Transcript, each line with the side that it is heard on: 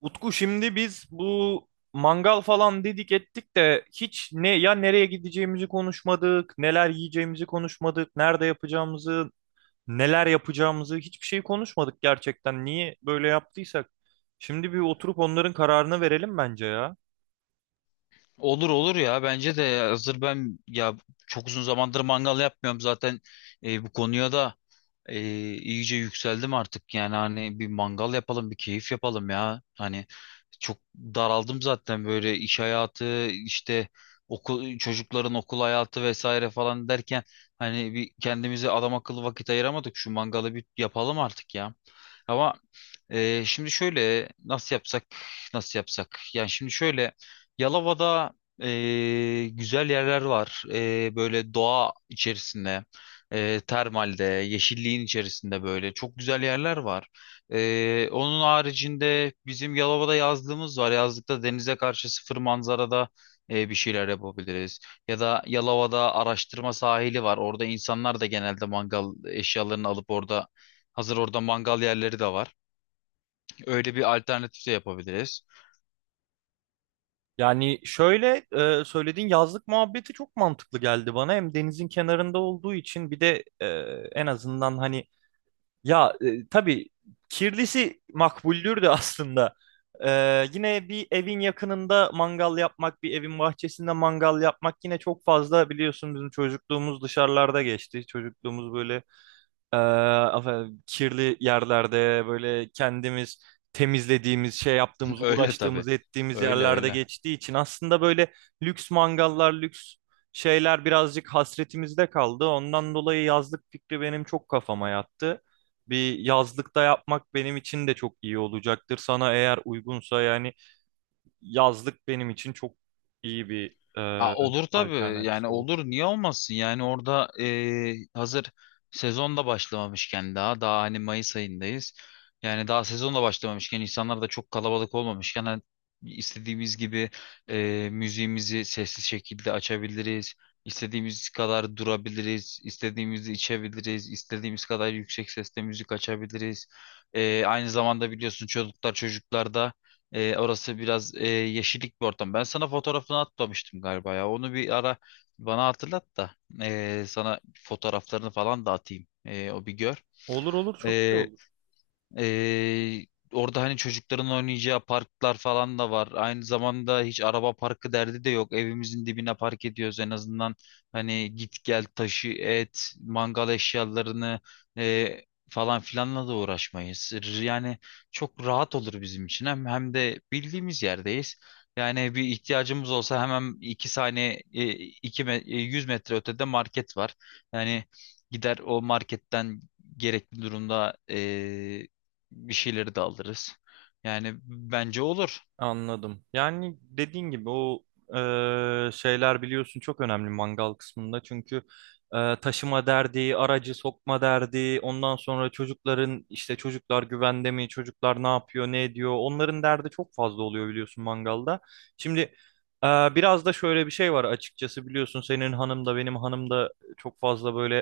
right: Utku şimdi biz bu mangal falan dedik ettik de hiç ne ya nereye gideceğimizi konuşmadık, neler yiyeceğimizi konuşmadık, nerede yapacağımızı, neler yapacağımızı hiçbir şey konuşmadık gerçekten. Niye böyle yaptıysak? Şimdi bir oturup onların kararını verelim bence ya.
left: Olur olur ya, bence de hazır ben ya, çok uzun zamandır mangal yapmıyorum zaten. Bu konuya da e, iyice yükseldim artık, yani hani bir mangal yapalım, bir keyif yapalım ya. Hani çok daraldım zaten, böyle iş hayatı işte, çocukların okul hayatı vesaire falan derken, hani bir kendimize adam akıllı vakit ayıramadık, şu mangalı bir yapalım artık ya. Ama şimdi şöyle nasıl yapsak, yani şimdi şöyle, Yalova'da güzel yerler var, böyle doğa içerisinde, termalde yeşilliğin içerisinde böyle çok güzel yerler var. Onun haricinde bizim Yalova'da yazlığımız var. Yazlıkta denize karşı sıfır manzarada bir şeyler yapabiliriz. Ya da Yalova'da araştırma sahili var. Orada insanlar da genelde mangal eşyalarını alıp orada, hazır orada mangal yerleri de var. Öyle bir alternatif de yapabiliriz.
right: Yani şöyle söylediğin yazlık muhabbeti çok mantıklı geldi bana. Hem denizin kenarında olduğu için bir de en azından hani ya tabii kirlisi makbuldür de aslında. E, Yine bir evin yakınında mangal yapmak, bir evin bahçesinde mangal yapmak yine çok fazla biliyorsun bizim çocukluğumuz dışarılarda geçti. Çocukluğumuz böyle ee, efendim, kirli yerlerde böyle kendimiz temizlediğimiz, şey yaptığımız,
left: Öyle tabii.
right: uğraştığımız, ettiğimiz
left: Öyle
right: yerlerde
left: öyle.
right: geçtiği için aslında böyle lüks mangallar, lüks şeyler birazcık hasretimizde kaldı. Ondan dolayı yazlık fikri benim çok kafama yattı. Bir yazlıkta yapmak benim için de çok iyi olacaktır. Sana eğer uygunsa yani yazlık benim için çok iyi bir
left: Ha, olur tabii
right: alternatif
left: yani,
right: olur.
left: olur niye olmasın yani, orada hazır sezon da başlamamışken, daha hani Mayıs ayındayız, yani daha sezon da başlamamışken, insanlar da çok kalabalık olmamışken, hani istediğimiz gibi müziğimizi sessiz şekilde açabiliriz, istediğimiz kadar durabiliriz, istediğimizi içebiliriz, istediğimiz kadar yüksek sesle müzik açabiliriz. Aynı zamanda biliyorsun çocuklarda orası biraz yeşillik bir ortam. Ben sana fotoğrafını atmamıştım galiba ya. Onu bir ara bana hatırlat da sana fotoğraflarını falan da atayım. O bir gör.
right: Olur olur çok iyi olur.
left: Ee, Orada hani çocukların oynayacağı parklar falan da var. Aynı zamanda hiç araba parkı derdi de yok. Evimizin dibine park ediyoruz en azından. Hani git gel taşı et, mangal eşyalarını e, falan filanla da uğraşmayız. Yani çok rahat olur bizim için. Hem de bildiğimiz yerdeyiz. Yani bir ihtiyacımız olsa hemen 2 saniye, 100 metre ötede market var. Yani gider o marketten gerekli durumda bir şeyleri de alırız. Yani bence olur.
right: Anladım. Yani dediğin gibi o şeyler biliyorsun çok önemli mangal kısmında. Çünkü taşıma derdi, aracı sokma derdi, ondan sonra çocukların işte çocuklar güvende mi, çocuklar ne yapıyor, ne ediyor. Onların derdi çok fazla oluyor biliyorsun mangalda. Şimdi biraz da şöyle bir şey var açıkçası biliyorsun senin hanım da benim hanım da çok fazla böyle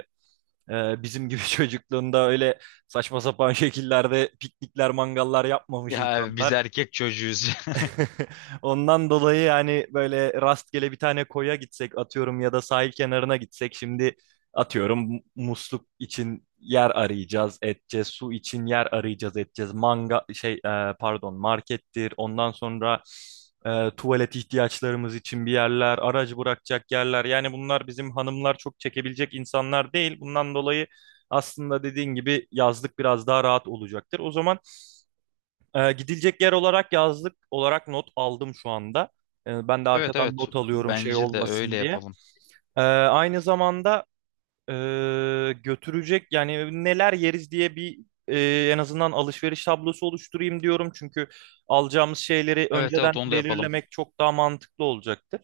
right: bizim gibi çocukluğunda öyle saçma sapan şekillerde piknikler, mangallar yapmamış
left: Ya biz
right: insanlar.
left: erkek çocuğuyuz.
right: Ondan dolayı yani böyle rastgele bir tane koya gitsek atıyorum ya da sahil kenarına gitsek şimdi atıyorum musluk için yer arayacağız edeceğiz su için yer arayacağız edeceğiz manga şey pardon markettir ondan sonra tuvalet ihtiyaçlarımız için bir yerler aracı bırakacak yerler yani bunlar bizim hanımlar çok çekebilecek insanlar değil bundan dolayı aslında dediğin gibi yazlık biraz daha rahat olacaktır o zaman gidilecek yer olarak yazlık olarak not aldım şu anda. Ben de
left: Evet
right: arkadan
left: evet,
right: not alıyorum şey
left: bence de öyle
right: olmasın diye.
left: yapalım.
right: Aynı zamanda götürecek yani neler yeriz diye bir en azından alışveriş tablosu oluşturayım diyorum. Çünkü alacağımız şeyleri
left: Evet evet,
right: önceden
left: onu da yapalım.
right: belirlemek çok daha mantıklı olacaktır.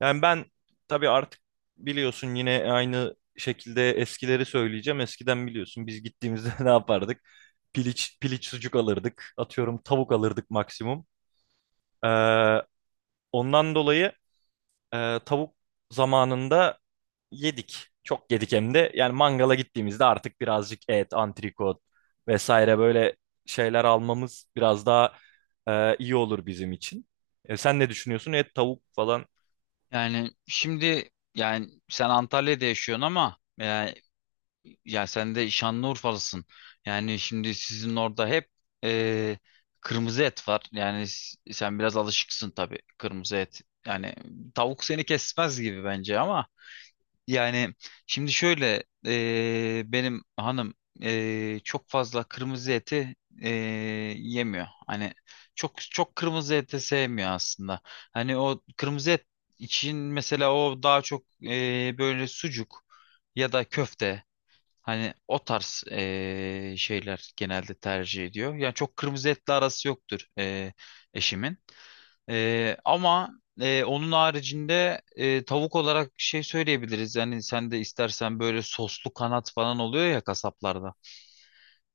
right: Yani ben tabii artık biliyorsun yine aynı şekilde eskileri söyleyeceğim. Eskiden biliyorsun biz gittiğimizde ne yapardık? Piliç, piliç sucuk alırdık. Atıyorum tavuk alırdık maksimum. Ee, Ondan dolayı tavuk zamanında yedik. Çok yedik hem de. Yani mangala gittiğimizde artık birazcık et, antrikot vesaire böyle şeyler almamız biraz daha iyi olur bizim için. E, sen ne düşünüyorsun? Et, tavuk falan
left: Yani şimdi, yani sen Antalya'da yaşıyorsun ama yani, ya sen de Şanlıurfalısın. Yani şimdi sizin orada hep e, kırmızı et var. Yani sen biraz alışıksın tabii kırmızı et. Yani tavuk seni kesmez gibi bence ama. Yani şimdi şöyle benim hanım çok fazla kırmızı eti eee, yemiyor. Hani çok çok kırmızı eti sevmiyor aslında. Hani o kırmızı et için mesela, o daha çok böyle sucuk ya da köfte, hani o tarz şeyler genelde tercih ediyor. Yani çok kırmızı etle arası yoktur eşimin. Ama onun haricinde tavuk olarak şey söyleyebiliriz. Yani sen de istersen böyle soslu kanat falan oluyor ya kasaplarda.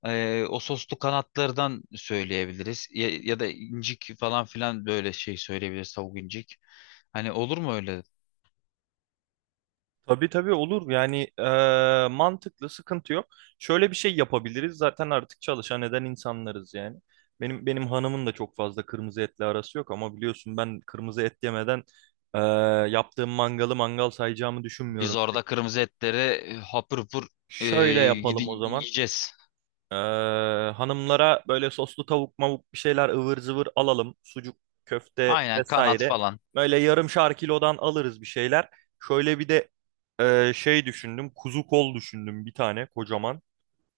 left: O soslu kanatlardan söyleyebiliriz. Ya da incik falan filan böyle şey söyleyebiliriz, tavuk incik. Hani olur mu öyle?
right: tabii tabii olur. Yani mantıklı, sıkıntı yok. Şöyle bir şey yapabiliriz. Zaten artık çalışan eden insanlarız yani. Benim hanımın da çok fazla kırmızı etle arası yok ama biliyorsun ben kırmızı et yemeden eee, yaptığım mangalı mangal sayacağımı
left: Biz
right: düşünmüyorum.
left: orada kırmızı etleri hapır hapır e,
right: Şöyle yapalım o zaman.
left: yiyeceğiz.
right: Ee, Hanımlara böyle soslu tavuk mavuk bir şeyler ıvır zıvır alalım. Sucuk, köfte
left: Aynen kanat
right: vesaire.
left: falan.
right: Böyle yarımşar kilodan alırız bir şeyler. Şöyle bir de şey düşündüm. Kuzu kol düşündüm bir tane kocaman.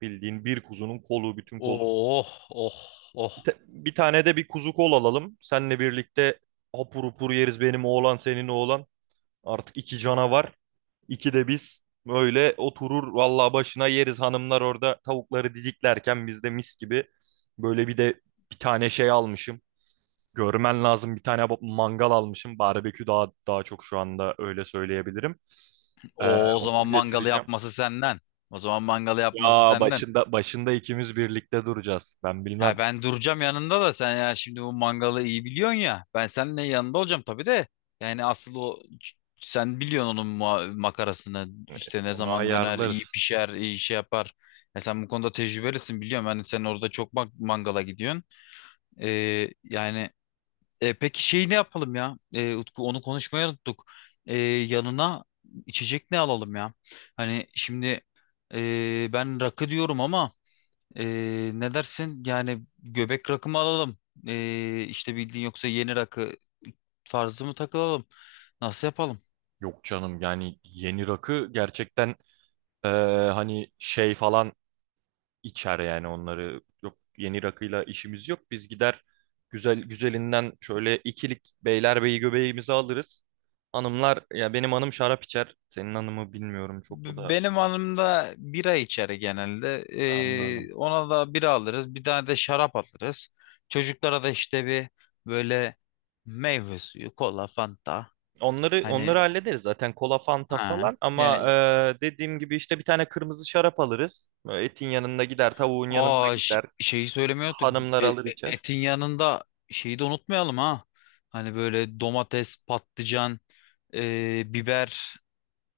right: Bildiğin bir kuzunun kolu, bütün kolu.
left: Oh oh oh.
right: Bir tane de bir kuzu kol alalım. Seninle birlikte hapur hupur yeriz benim oğlan senin oğlan. Artık iki canavar. İkide biz böyle oturur vallahi başına yeriz hanımlar orada tavukları didiklerken biz de mis gibi böyle bir de bir tane şey almışım. Görmen lazım bir tane mangal almışım. Barbekü daha daha çok şu anda öyle söyleyebilirim. Ee,
left: O zaman
right: Onu
left: mangalı
right: getireceğim.
left: yapması senden. O zaman mangalı yapması
right: Ya
left: senden.
right: başında ikimiz birlikte duracağız. Ben bilmem.
left: Ha, ben duracağım yanında da sen ya, şimdi bu mangalı iyi biliyorsun ya. Ben seninle yanında olacağım tabii de. Yani asıl sen biliyorsun onun makarasını.
right: Ee,
left: İşte ne
right: Onu
left: zaman döner, iyi
right: ayarlarız.
left: pişer, iyi şey yapar. Ya sen bu konuda tecrübelisin, biliyorum. Yani sen orada çok mangala gidiyorsun. Yani peki şey ne yapalım ya? Utku onu konuşmayı unuttuk. Yanına içecek ne alalım ya? Hani şimdi ben rakı diyorum ama ne dersin? Yani göbek rakı mı alalım? İşte bildiğin yoksa yeni rakı tarzı mı takılalım? Nasıl yapalım?
right: Yok canım yani yeni rakı gerçekten e, hani şey falan içer yani onları. Yok yeni rakıyla işimiz yok. Biz gider güzel güzelinden şöyle ikilik beylerbeyi göbeğimizi alırız. Hanımlar ya benim hanım şarap içer. Senin hanımı bilmiyorum çok o da
left: Benim hanım da bira içer genelde.
right: anladım.
left: Ona da bira alırız. Bir tane de şarap alırız. Çocuklara da işte bir böyle meyve suyu, kola, fanta.
right: Onları
left: Hani,
right: onları hallederiz zaten kola fanta
left: ha,
right: falan ama
left: yani,
right: dediğim gibi işte bir tane kırmızı şarap alırız. Böyle etin yanında gider, tavuğun yanında
left: Aa,
right: gider.
left: şeyi söylemiyorduk.
right: Hanımlar
left: E- e-
right: alır içer.
left: Etin yanında şeyi de unutmayalım ha. Hani böyle domates, patlıcan, biber,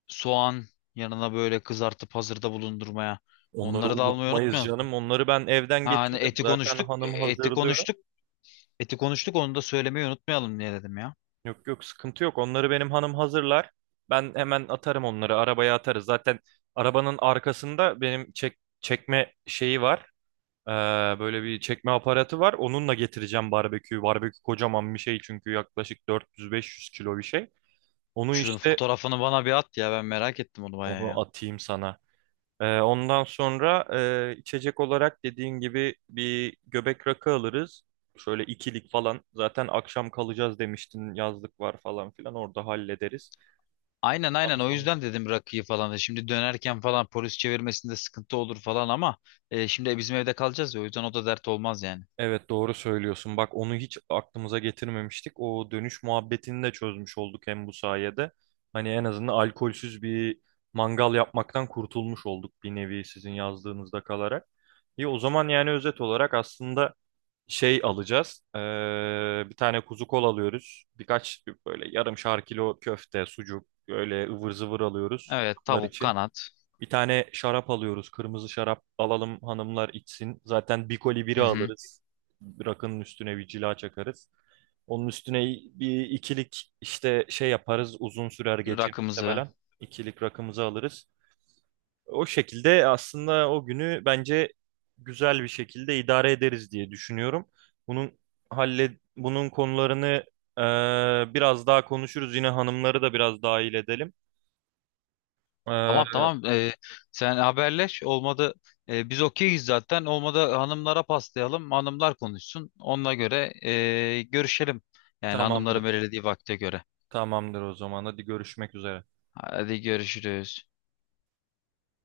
left: soğan yanına böyle kızartıp hazırda bulundurmaya.
right: Onları
left: Onları da almayı
right: unutmayız
left: unutmayalım.
right: canım. Onları ben evden
left: Ha, hani
right: getiririm.
left: eti
right: Zaten
left: konuştuk,
right: hanım hazırlıyor.
left: onu da söylemeyi unutmayalım diye dedim ya.
right: Yok yok sıkıntı yok. Onları benim hanım hazırlar. Ben hemen atarım onları. Arabaya atarız. Zaten arabanın arkasında benim çek çekme şeyi var. Ee, Böyle bir çekme aparatı var. Onunla getireceğim barbeküyü. Barbekü kocaman bir şey çünkü yaklaşık 400-500 kilo bir şey. Onu
left: Şunun
right: işte
left: fotoğrafını bana bir at ya, ben merak ettim onu bayağı
right: onu
left: ya.
right: atayım sana. Ondan sonra içecek olarak dediğin gibi bir göbek rakı alırız. Şöyle ikilik falan. Zaten akşam kalacağız demiştin. Yazlık var falan filan. Orada hallederiz.
left: Aynen aynen o yüzden dedim rakıyı falan. Şimdi dönerken falan polis çevirmesinde sıkıntı olur falan ama şimdi bizim evde kalacağız ya, o yüzden o da dert olmaz yani.
right: Evet doğru söylüyorsun. Bak onu hiç aklımıza getirmemiştik. O dönüş muhabbetini de çözmüş olduk hem bu sayede. Hani en azından alkolsüz bir mangal yapmaktan kurtulmuş olduk bir nevi sizin yazdığınızda kalarak. İyi o zaman yani özet olarak aslında şey alacağız. Bir tane kuzu kol alıyoruz. Birkaç böyle yarım şar kilo köfte, sucuk, böyle ıvır zıvır alıyoruz
left: Evet
right: bunlar
left: tavuk
right: için.
left: kanat.
right: Bir tane şarap alıyoruz. Kırmızı şarap alalım hanımlar içsin. Zaten bir koli biri
left: Hı hı.
right: alırız. Rakının üstüne bir cila çakarız. Onun üstüne bir ikilik işte şey yaparız. Uzun sürer gece
left: Rakımızı.
right: muhtemelen. İkilik rakımızı alırız. O şekilde aslında o günü bence güzel bir şekilde idare ederiz diye düşünüyorum. Bunun halle bunun konularını biraz daha konuşuruz. Yine hanımları da biraz dahil edelim.
left: Tamam
right: Eee,
left: tamam, sen haberleş, olmadı biz okeyiz zaten, olmadı hanımlara paslayalım, hanımlar konuşsun onunla göre görüşelim. Yani hanımların
right: tamamdır.
left: belirlediği vakte göre.
right: Tamamdır o zaman. Hadi görüşmek üzere.
left: Hadi görüşürüz.